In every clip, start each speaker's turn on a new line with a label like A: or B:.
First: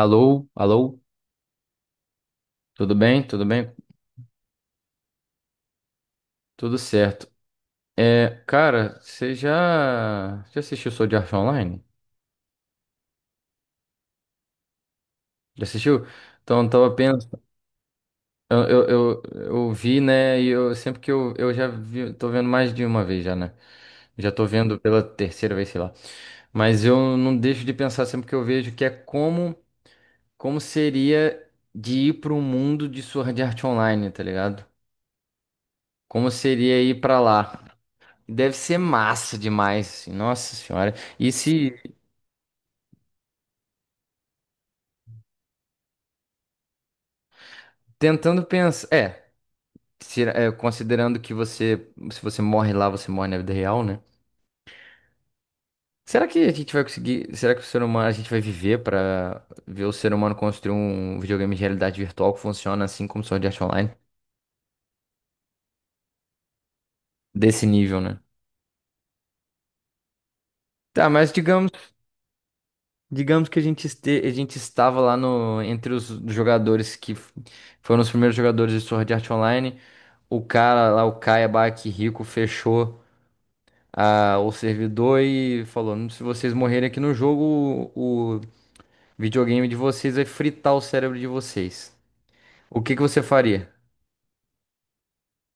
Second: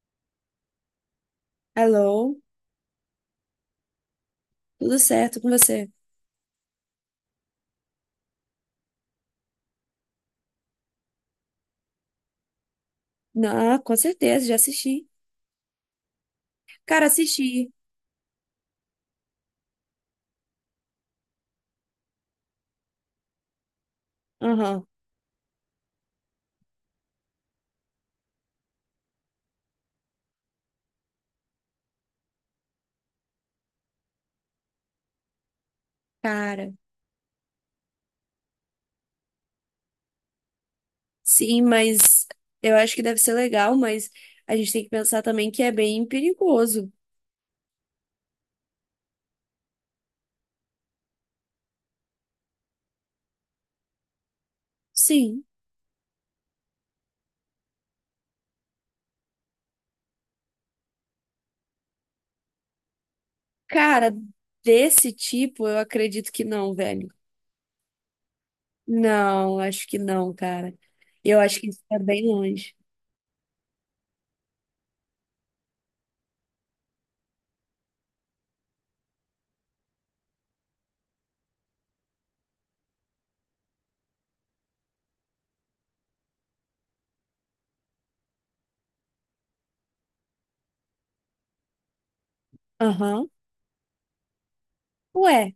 A: Alô, alô,
B: Alô,
A: tudo bem? Tudo bem?
B: tudo certo com você?
A: Tudo certo. É, cara, você já assistiu Sword Art Online?
B: Não, com certeza, já assisti.
A: Já assistiu? Então, eu tava
B: Cara,
A: pensando,
B: assisti.
A: eu, eu, eu, eu vi, né, e eu sempre que eu já vi, tô vendo mais de uma vez já, né? Já tô vendo
B: Aham,
A: pela terceira vez, sei lá. Mas eu não deixo de pensar sempre que eu vejo que é como seria de ir para o mundo de Sword Art Online, tá ligado? Como
B: cara.
A: seria ir pra lá? Deve ser massa demais, assim, Nossa Senhora. E
B: Sim,
A: se
B: mas eu acho que deve ser legal, mas a gente tem que pensar também que é bem perigoso.
A: tentando pensar, considerando que se você morre lá, você morre na vida real, né?
B: Sim.
A: Será que a gente vai conseguir? Será que o ser humano, a gente vai viver pra ver o ser humano construir um videogame de realidade virtual que funciona assim como Sword Art Online
B: Cara, desse tipo, eu acredito que não, velho.
A: desse nível, né?
B: Não, acho que não, cara.
A: Tá, mas
B: Eu acho que
A: digamos,
B: isso tá bem longe.
A: digamos que a gente estava lá no entre os jogadores que foram os primeiros jogadores de Sword Art Online. O cara lá, o Kaiba, que rico, fechou o servidor e falou: "Se vocês morrerem aqui no jogo, o videogame de vocês vai fritar o cérebro de vocês. O que que você
B: Aham.
A: faria?
B: Ué.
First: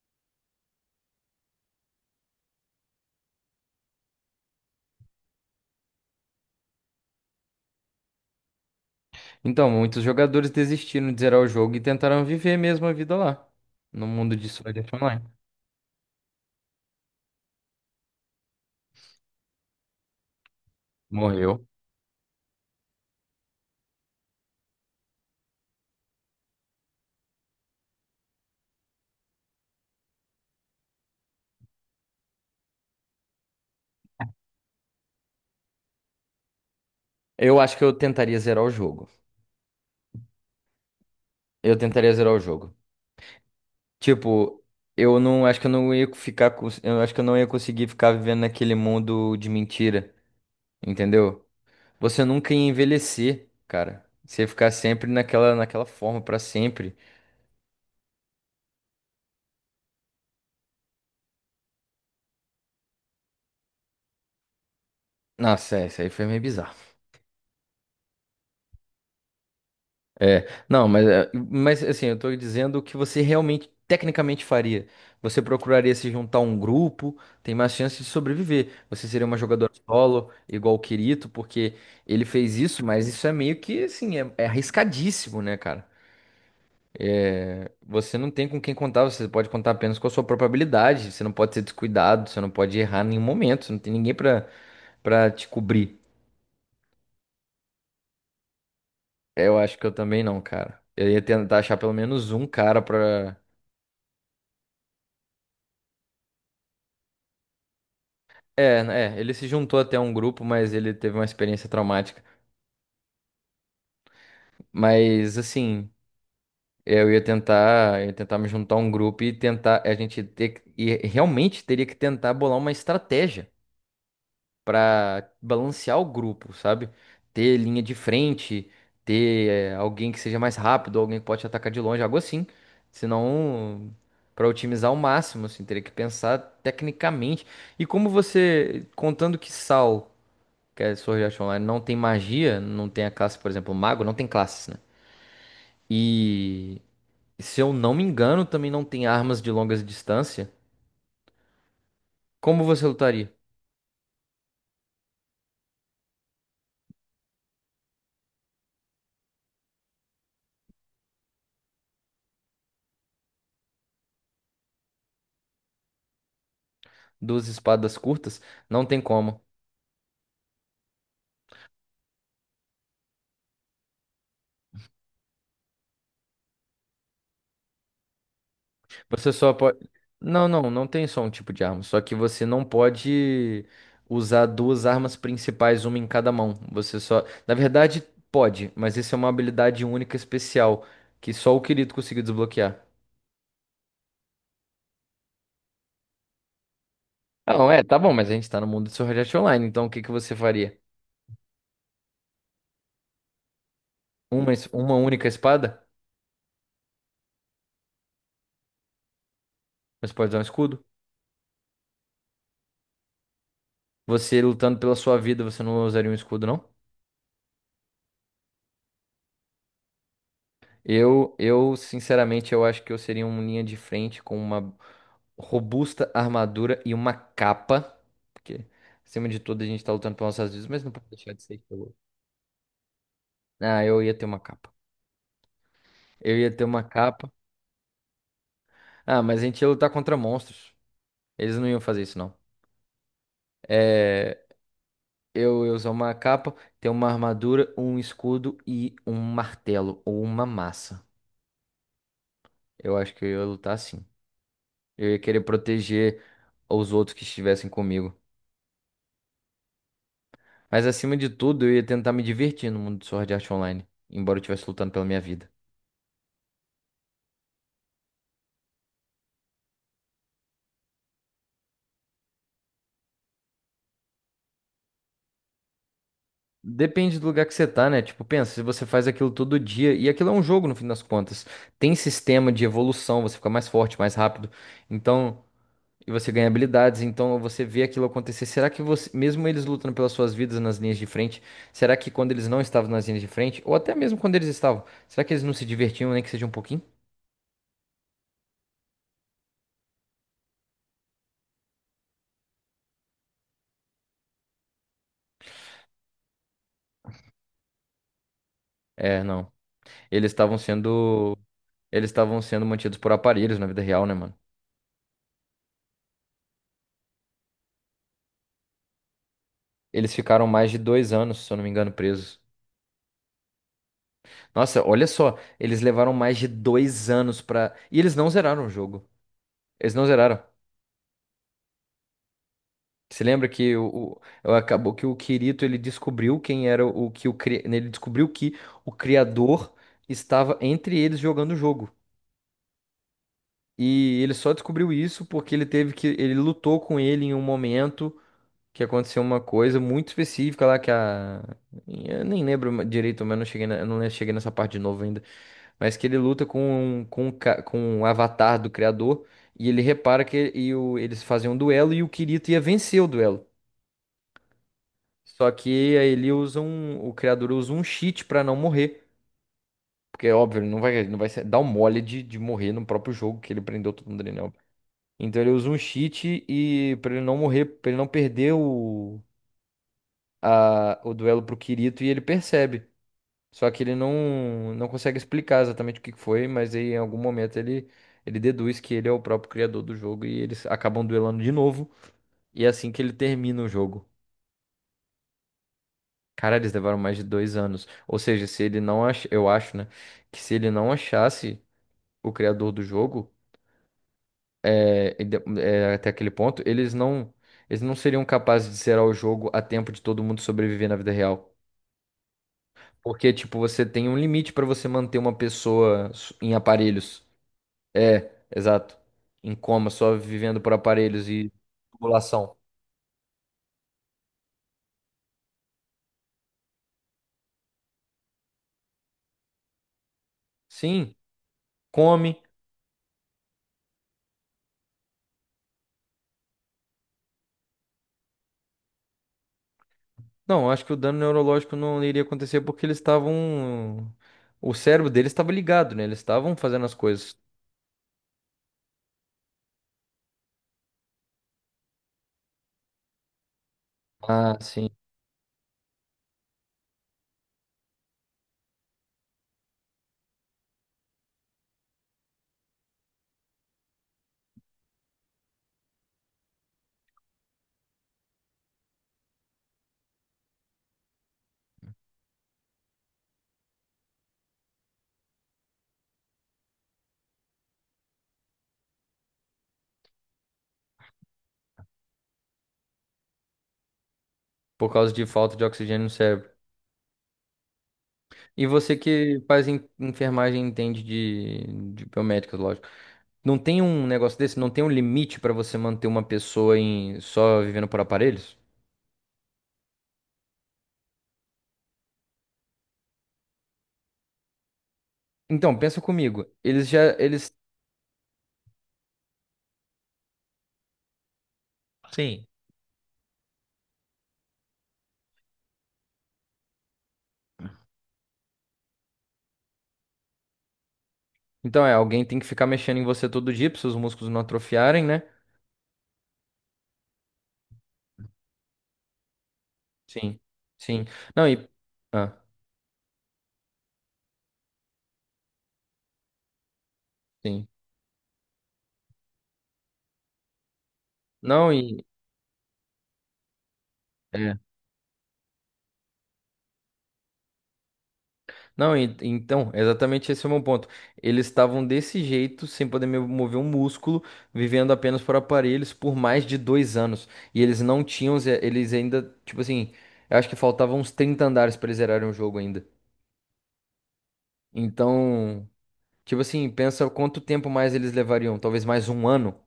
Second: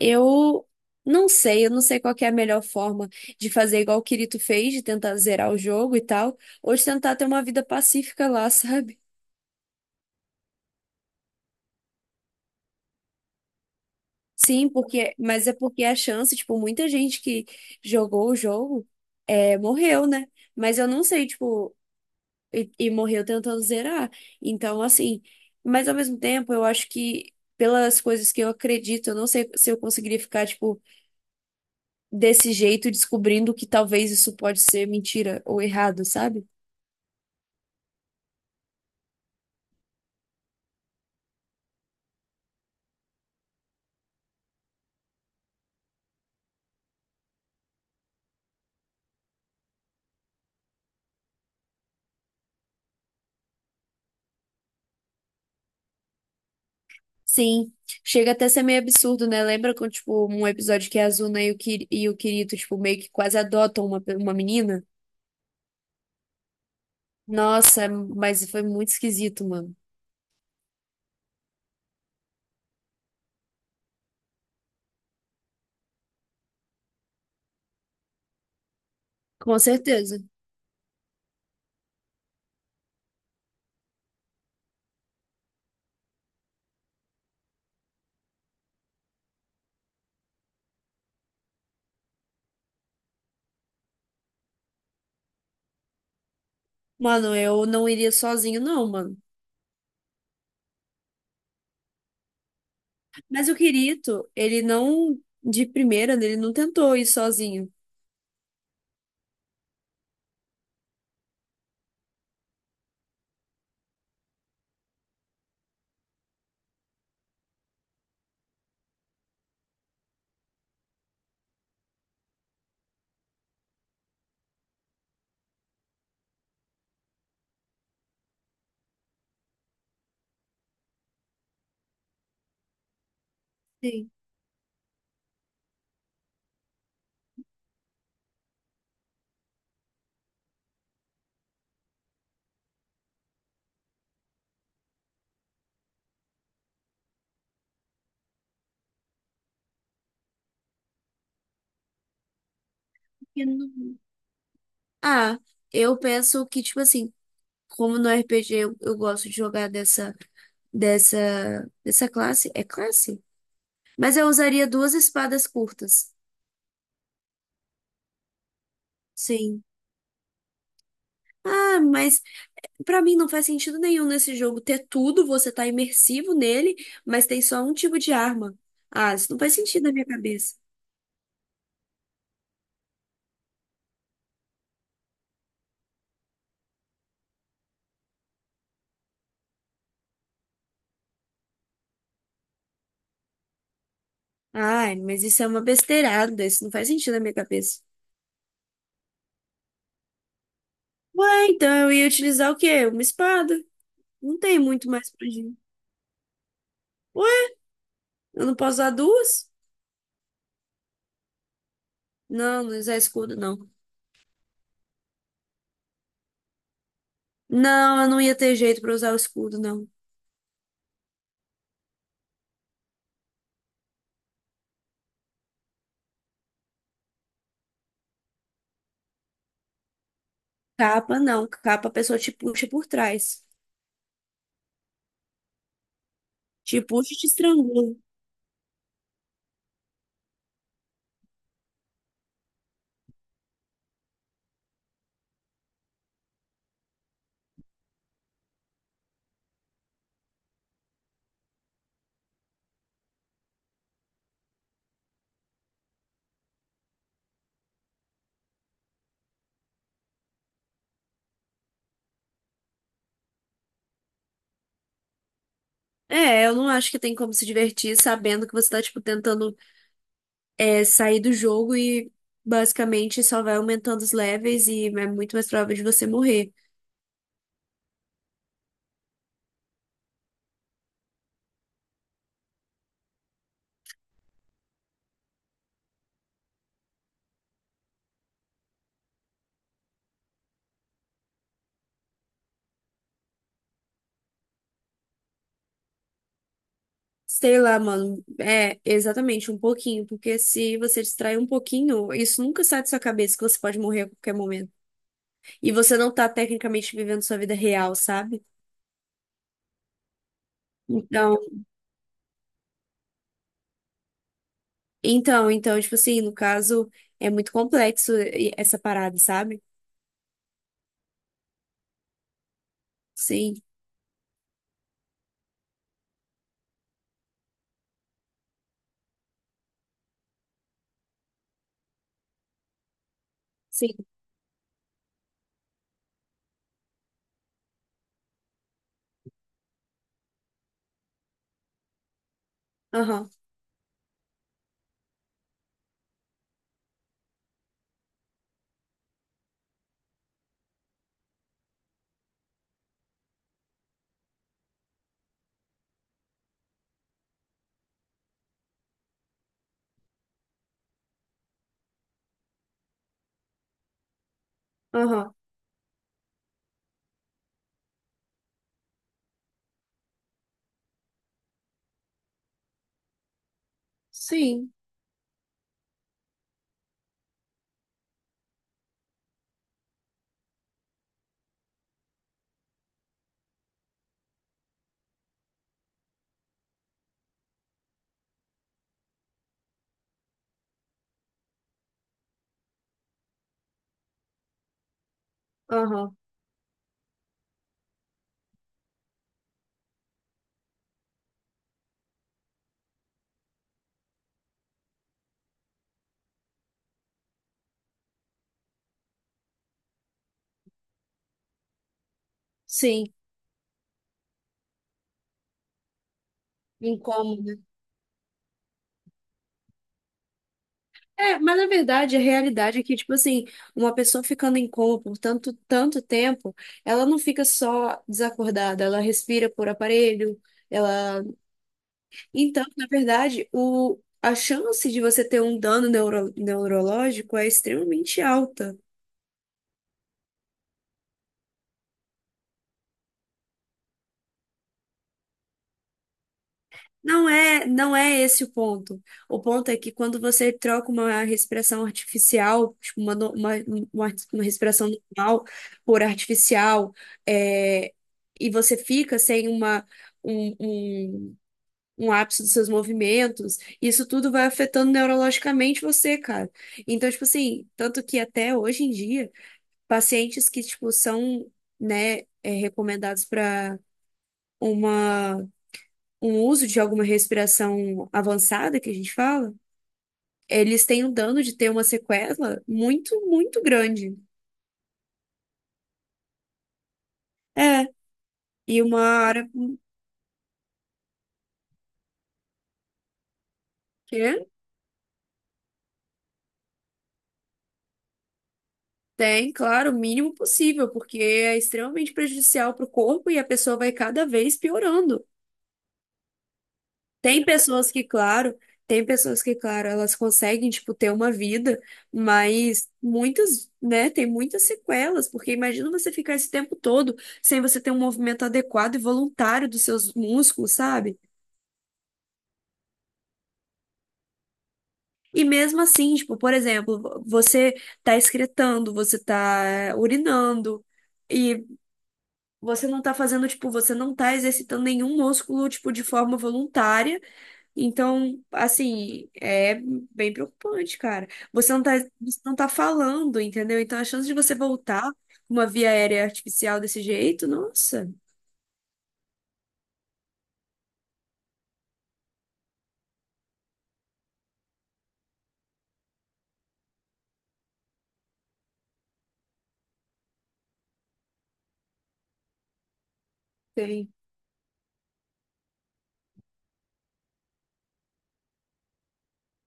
B: Eu eu não sei qual que é a melhor forma de fazer igual o Kirito fez, de tentar zerar o jogo e tal, ou de tentar ter uma vida pacífica lá, sabe?
A: Então, muitos jogadores desistiram de zerar o jogo e tentaram viver mesmo a vida lá, no mundo de
B: Sim,
A: Sword Art
B: porque,
A: Online.
B: mas é porque a chance, tipo, muita gente que jogou o jogo morreu, né? Mas eu não sei,
A: Morreu.
B: tipo, e morreu tentando zerar. Então, assim, mas ao mesmo tempo, eu acho que pelas coisas que eu acredito, eu não sei se eu conseguiria ficar, tipo, desse jeito, descobrindo que talvez isso pode ser mentira ou errado, sabe?
A: Eu acho que eu tentaria zerar o jogo. Eu tentaria zerar o jogo. Tipo, eu não acho que eu não ia ficar, eu acho que eu não ia conseguir ficar vivendo naquele mundo de mentira, entendeu? Você nunca ia envelhecer, cara. Você ia ficar sempre naquela forma pra sempre.
B: Sim, chega até a ser meio absurdo, né? Lembra quando, tipo, um episódio que a Azuna e o, Kir e o Kirito, tipo, meio que quase adotam uma, pe- uma menina?
A: Nossa, isso aí foi meio bizarro.
B: Nossa, é, mas foi muito esquisito, mano.
A: É, não, mas assim, eu tô dizendo o que você realmente, tecnicamente faria. Você procuraria se juntar a um grupo, tem mais chance de sobreviver. Você seria uma
B: Com
A: jogadora
B: certeza.
A: solo, igual o Kirito, porque ele fez isso, mas isso é meio que, assim, é arriscadíssimo, né, cara? É, você não tem com quem contar, você pode contar apenas com a sua própria habilidade. Você não pode ser descuidado, você não pode errar em nenhum momento, você não tem ninguém pra te cobrir.
B: Mano, eu não iria sozinho, não, mano.
A: É, eu acho que eu também não, cara. Eu ia tentar achar pelo menos um cara pra.
B: Mas o Kirito, ele não, de primeira, né, ele não tentou ir sozinho.
A: É, ele se juntou até a um grupo, mas ele teve uma experiência traumática. Mas assim, eu ia tentar me juntar a um grupo e tentar, a gente ter que- e realmente teria que tentar bolar uma estratégia para balancear o grupo, sabe? Ter linha de frente, ter alguém que seja mais rápido, alguém que pode atacar de longe, algo assim. Senão,
B: Sim.
A: para otimizar ao máximo, assim, teria que pensar tecnicamente. E como você, contando que Sal, que é Sword Art Online, não tem magia, não tem a classe, por exemplo, mago, não tem classes, né? E se eu não me engano, também não tem armas de longas distância. Como você lutaria?
B: Porque não- Ah, eu penso que, tipo assim, como no RPG eu gosto de jogar dessa classe. É classe? Mas eu usaria duas espadas curtas.
A: Duas espadas curtas? Não tem como.
B: Sim. Ah, mas pra mim não faz sentido nenhum nesse jogo ter tudo, você tá imersivo nele, mas tem só um tipo de arma. Ah,
A: Você
B: isso não
A: só
B: faz
A: pode.
B: sentido na minha
A: Não,
B: cabeça.
A: não, não tem só um tipo de arma. Só que você não pode usar duas armas principais, uma em cada mão. Você só. Na verdade, pode, mas isso é uma habilidade única especial que só o Kirito conseguiu desbloquear.
B: Ai, mas isso é uma besteirada, isso não faz sentido na minha
A: Não,
B: cabeça.
A: é, tá bom, mas a gente tá no mundo de Sword Art Online, então o que que você faria?
B: Ué, então eu ia utilizar o quê? Uma espada. Não
A: Uma,
B: tem
A: es-
B: muito
A: uma
B: mais pra
A: única
B: gente.
A: espada?
B: Ué, eu não posso usar duas?
A: Mas pode usar um escudo?
B: Não, usar escudo, não.
A: Você lutando pela sua vida, você não usaria um escudo, não?
B: Não, eu não ia ter jeito pra usar o escudo, não.
A: Sinceramente, eu acho que eu seria um linha de frente com uma robusta armadura e uma capa. Porque, acima de tudo, a gente tá lutando pelas nossas vidas, mas não pode
B: Capa,
A: deixar de
B: não.
A: ser
B: Capa a
A: pelo.
B: pessoa te puxa por trás.
A: Ah, eu ia ter uma capa. Eu ia ter
B: Te
A: uma
B: puxa e te
A: capa.
B: estrangula.
A: Ah, mas a gente ia lutar contra monstros. Eles não iam fazer isso, não. É, eu ia usar uma capa, ter uma armadura, um escudo e um martelo ou uma massa. Eu acho que eu ia lutar assim. Eu ia querer proteger os outros que estivessem comigo. Mas acima de tudo, eu ia tentar me divertir no mundo do Sword Art Online, embora eu estivesse lutando pela minha vida.
B: É, eu não acho que tem como se divertir sabendo que você tá, tipo, tentando sair do jogo e basicamente só vai aumentando os levels e é muito mais provável de você morrer.
A: Depende do lugar que você tá, né? Tipo, pensa, se você faz aquilo todo dia, e aquilo é um jogo no fim das contas. Tem sistema de evolução, você fica mais forte, mais rápido. Então, e você ganha habilidades, então você vê aquilo acontecer. Será que você, mesmo eles lutando pelas suas vidas nas linhas de frente, será que quando eles não estavam nas linhas de frente, ou até mesmo quando eles estavam, será que eles não se divertiam, nem que seja um pouquinho?
B: Sei lá, mano. É, exatamente, um pouquinho. Porque se você distrair um pouquinho, isso nunca sai da sua cabeça que você pode morrer a qualquer momento. E você não tá tecnicamente vivendo sua vida real, sabe?
A: É, não. Eles estavam sendo,
B: Então,
A: eles estavam sendo mantidos por aparelhos na vida real, né, mano?
B: então, tipo assim, no caso, é muito complexo e- essa parada, sabe?
A: Eles ficaram mais de 2 anos, se eu não me engano, presos.
B: Sim,
A: Nossa, olha só, eles levaram mais de 2 anos pra. E eles não zeraram o jogo. Eles não zeraram. Você lembra
B: sim.
A: acabou que o Kirito ele descobriu quem era o que o cri... ele descobriu que o criador estava entre eles jogando o jogo.
B: Aham,
A: E ele só descobriu isso porque ele teve que ele lutou com ele em um momento que aconteceu uma coisa muito específica lá que a eu nem lembro direito, mas eu não cheguei nessa parte de novo ainda. Mas que ele luta com com o avatar do criador e ele repara que eles fazem um duelo e o Kirito ia vencer o duelo.
B: aham.
A: Só que aí o criador usa um cheat pra não morrer, porque óbvio, ele não vai dar um mole de morrer no próprio jogo que ele prendeu todo mundo ali, né?
B: Sim,
A: Então ele usa um cheat e para ele não morrer, pra ele não perder o duelo pro Kirito e ele percebe. Só que ele não consegue explicar exatamente o que que foi, mas aí em algum momento ele deduz que ele é o próprio criador do jogo e eles acabam duelando de novo. E é assim que ele termina o jogo.
B: aham,
A: Cara, eles levaram mais de 2 anos. Ou seja, se ele não ach... eu acho, né? Que se ele não achasse o criador do jogo, até aquele ponto, eles não seriam capazes de zerar o jogo a tempo de todo mundo sobreviver na vida real.
B: sim,
A: Porque, tipo, você tem um limite pra você manter uma pessoa em
B: em
A: aparelhos.
B: coma, né?
A: É, exato. Em coma, só vivendo por aparelhos
B: É,
A: e
B: mas na verdade, a
A: tubulação.
B: realidade é que, tipo assim, uma pessoa ficando em coma por tanto, tanto tempo, ela não fica só desacordada, ela respira por aparelho,
A: Sim,
B: ela...
A: come.
B: Então, na verdade, o... a chance de você ter um dano neuro... neurológico é extremamente alta.
A: Não, acho que o dano neurológico não iria acontecer porque eles estavam. O cérebro deles estava ligado, né? Eles estavam fazendo as
B: Não
A: coisas.
B: é, não é esse o ponto. O ponto é que quando você troca uma respiração artificial, tipo, uma, no- uma
A: Ah,
B: respiração
A: sim.
B: normal por artificial, é, e você fica sem uma, um, um, um ápice dos seus movimentos, isso tudo vai afetando neurologicamente você, cara. Então, tipo assim, tanto que até hoje em dia, pacientes que, tipo, são, né, recomendados para uma um uso de alguma respiração avançada que a gente fala, eles têm um dano de ter uma sequela muito, muito grande.
A: Por causa de falta de oxigênio no cérebro.
B: É,
A: E
B: e
A: você
B: uma
A: que
B: área
A: faz enfermagem entende de biomédicas, lógico. Não tem um negócio
B: que
A: desse? Não tem um limite pra você manter uma pessoa em só vivendo por aparelhos?
B: tem, claro, o mínimo possível, porque é extremamente prejudicial para o corpo e a pessoa vai cada vez piorando.
A: Então, pensa comigo. Eles já,
B: Tem
A: eles.
B: pessoas que, claro, tem pessoas que, claro, elas conseguem, tipo, ter uma vida,
A: Sim.
B: mas muitas, né, tem muitas sequelas, porque imagina você ficar esse tempo todo sem você ter um movimento adequado e voluntário dos seus músculos, sabe?
A: Então, alguém tem que ficar mexendo em você todo dia pra seus músculos não atrofiarem, né?
B: E mesmo assim, tipo, por exemplo, você tá excretando, você tá
A: Sim.
B: urinando,
A: Sim. Não,
B: e
A: e. Ah,
B: você não tá fazendo, tipo, você não tá exercitando nenhum músculo, tipo, de forma voluntária.
A: sim.
B: Então, assim, é bem preocupante, cara.
A: Não, e.
B: Você não tá falando, entendeu? Então, a chance de você
A: é,
B: voltar com uma via aérea artificial desse jeito, nossa.
A: Não, então, exatamente esse é o meu ponto. Eles estavam desse jeito, sem poder mover um músculo, vivendo apenas por aparelhos por mais de 2 anos. E eles não tinham, ze- eles ainda, tipo assim, eu acho que faltavam uns 30 andares para eles zerarem o jogo ainda.
B: Tem
A: Então, tipo assim, pensa quanto tempo mais eles levariam, talvez mais um ano.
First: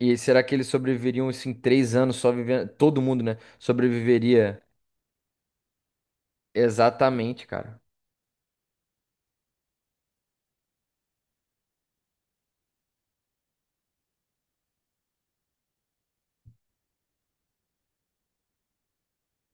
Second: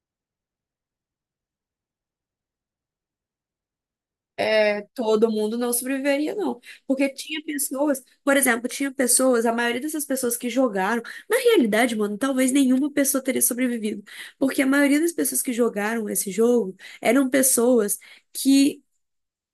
A: E será que eles sobreviveriam, assim, 3 anos só vivendo? Todo mundo, né? Sobreviveria
B: é, todo mundo não sobreviveria, não. Porque tinha
A: exatamente, cara.
B: pessoas, por exemplo, tinha pessoas, a maioria dessas pessoas que jogaram, na realidade, mano, talvez nenhuma pessoa teria sobrevivido. Porque a maioria das pessoas que jogaram esse jogo eram pessoas que,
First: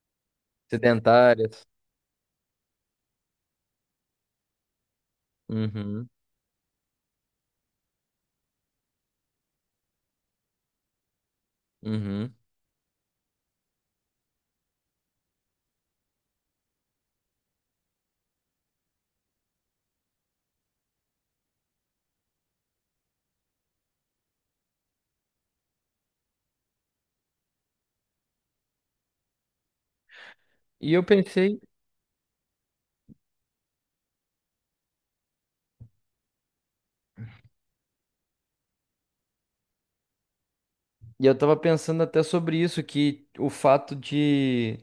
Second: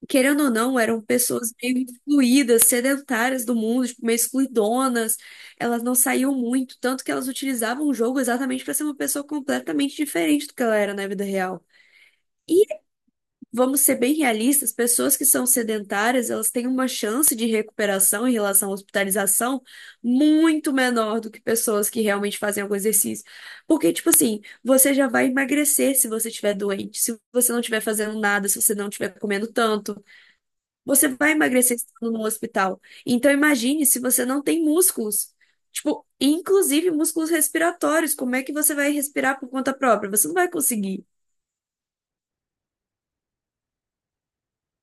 B: querendo ou não, eram pessoas
A: Sedentárias.
B: meio excluídas, sedentárias do mundo, tipo, meio excluidonas. Elas não
A: Uhum,
B: saíam muito, tanto que elas utilizavam o jogo exatamente para ser uma pessoa completamente diferente do que ela era na vida real.
A: uhum.
B: E vamos ser bem realistas, pessoas que são sedentárias, elas têm uma chance de recuperação em relação à hospitalização muito menor do que pessoas que realmente fazem algum exercício. Porque, tipo assim, você já vai emagrecer se você estiver doente, se você não estiver fazendo nada, se você não estiver comendo tanto,
A: E eu
B: você vai
A: pensei.
B: emagrecer estando no hospital. Então, imagine se você não tem músculos. Tipo, inclusive músculos respiratórios, como é que você vai respirar por conta própria? Você não vai conseguir.
A: E eu tava pensando até sobre isso, que o fato de.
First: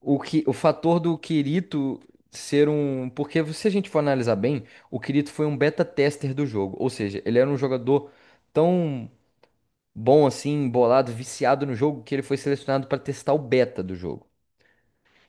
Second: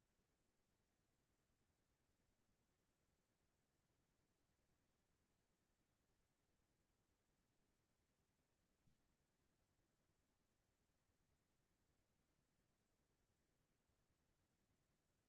A: O fator do Kirito ser um. Porque se a gente for analisar bem, o Kirito foi um beta tester do jogo. Ou seja, ele era um jogador tão bom assim, embolado, viciado no jogo, que ele foi selecionado para testar o beta do jogo.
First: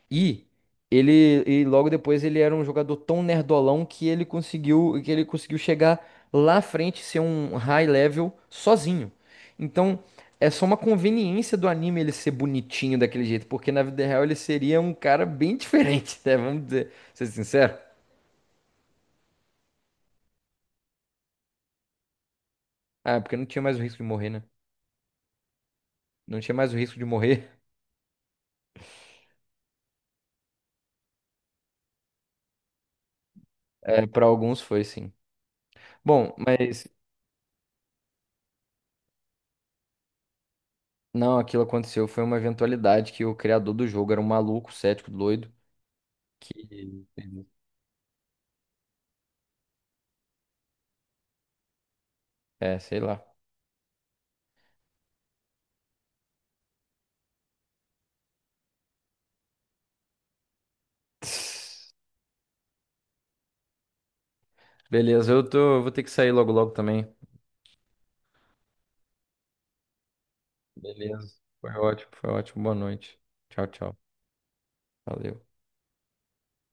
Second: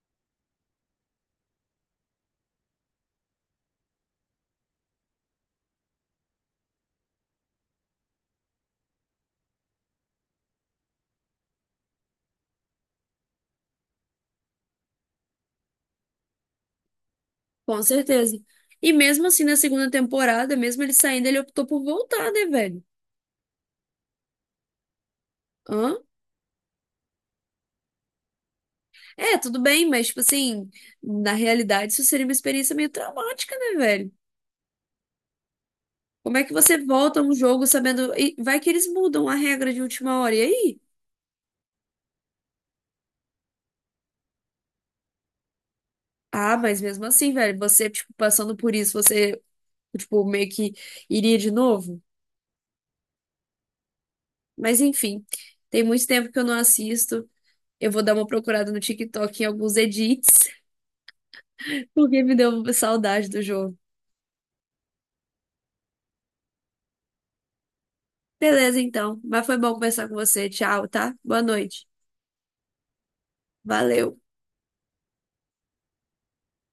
A: E ele e logo depois ele era um jogador tão nerdolão que ele conseguiu chegar lá à frente e ser um high level sozinho. Então, é só uma conveniência do anime ele ser bonitinho daquele jeito, porque na vida real ele seria um cara bem diferente, né? Vamos dizer, ser sincero.
B: Com certeza. E mesmo assim, na segunda temporada, mesmo ele saindo, ele optou por voltar, né, velho?
A: Ah, porque não tinha mais o risco de morrer, né?
B: Hã?
A: Não tinha mais o risco de morrer.
B: É, tudo bem, mas, tipo assim, na realidade, isso seria uma experiência meio traumática, né,
A: É,
B: velho?
A: para alguns foi sim. Bom,
B: Como é que você
A: mas
B: volta a um jogo sabendo. E vai que eles mudam a regra de última hora, e aí?
A: não, aquilo aconteceu foi uma eventualidade que o criador do jogo era um maluco, cético, doido
B: Ah,
A: que.
B: mas mesmo assim, velho, você, tipo, passando por isso, você, tipo, meio que iria de novo?
A: É, sei lá.
B: Mas enfim, tem muito tempo que eu não assisto. Eu vou dar uma procurada no TikTok em alguns edits, porque me deu saudade do jogo.
A: Beleza, eu vou ter que sair logo logo também.
B: Beleza, então. Mas foi bom conversar com você. Tchau, tá?
A: Beleza.
B: Boa
A: Foi
B: noite.
A: ótimo, foi ótimo. Boa noite. Tchau, tchau.
B: Valeu.
A: Valeu.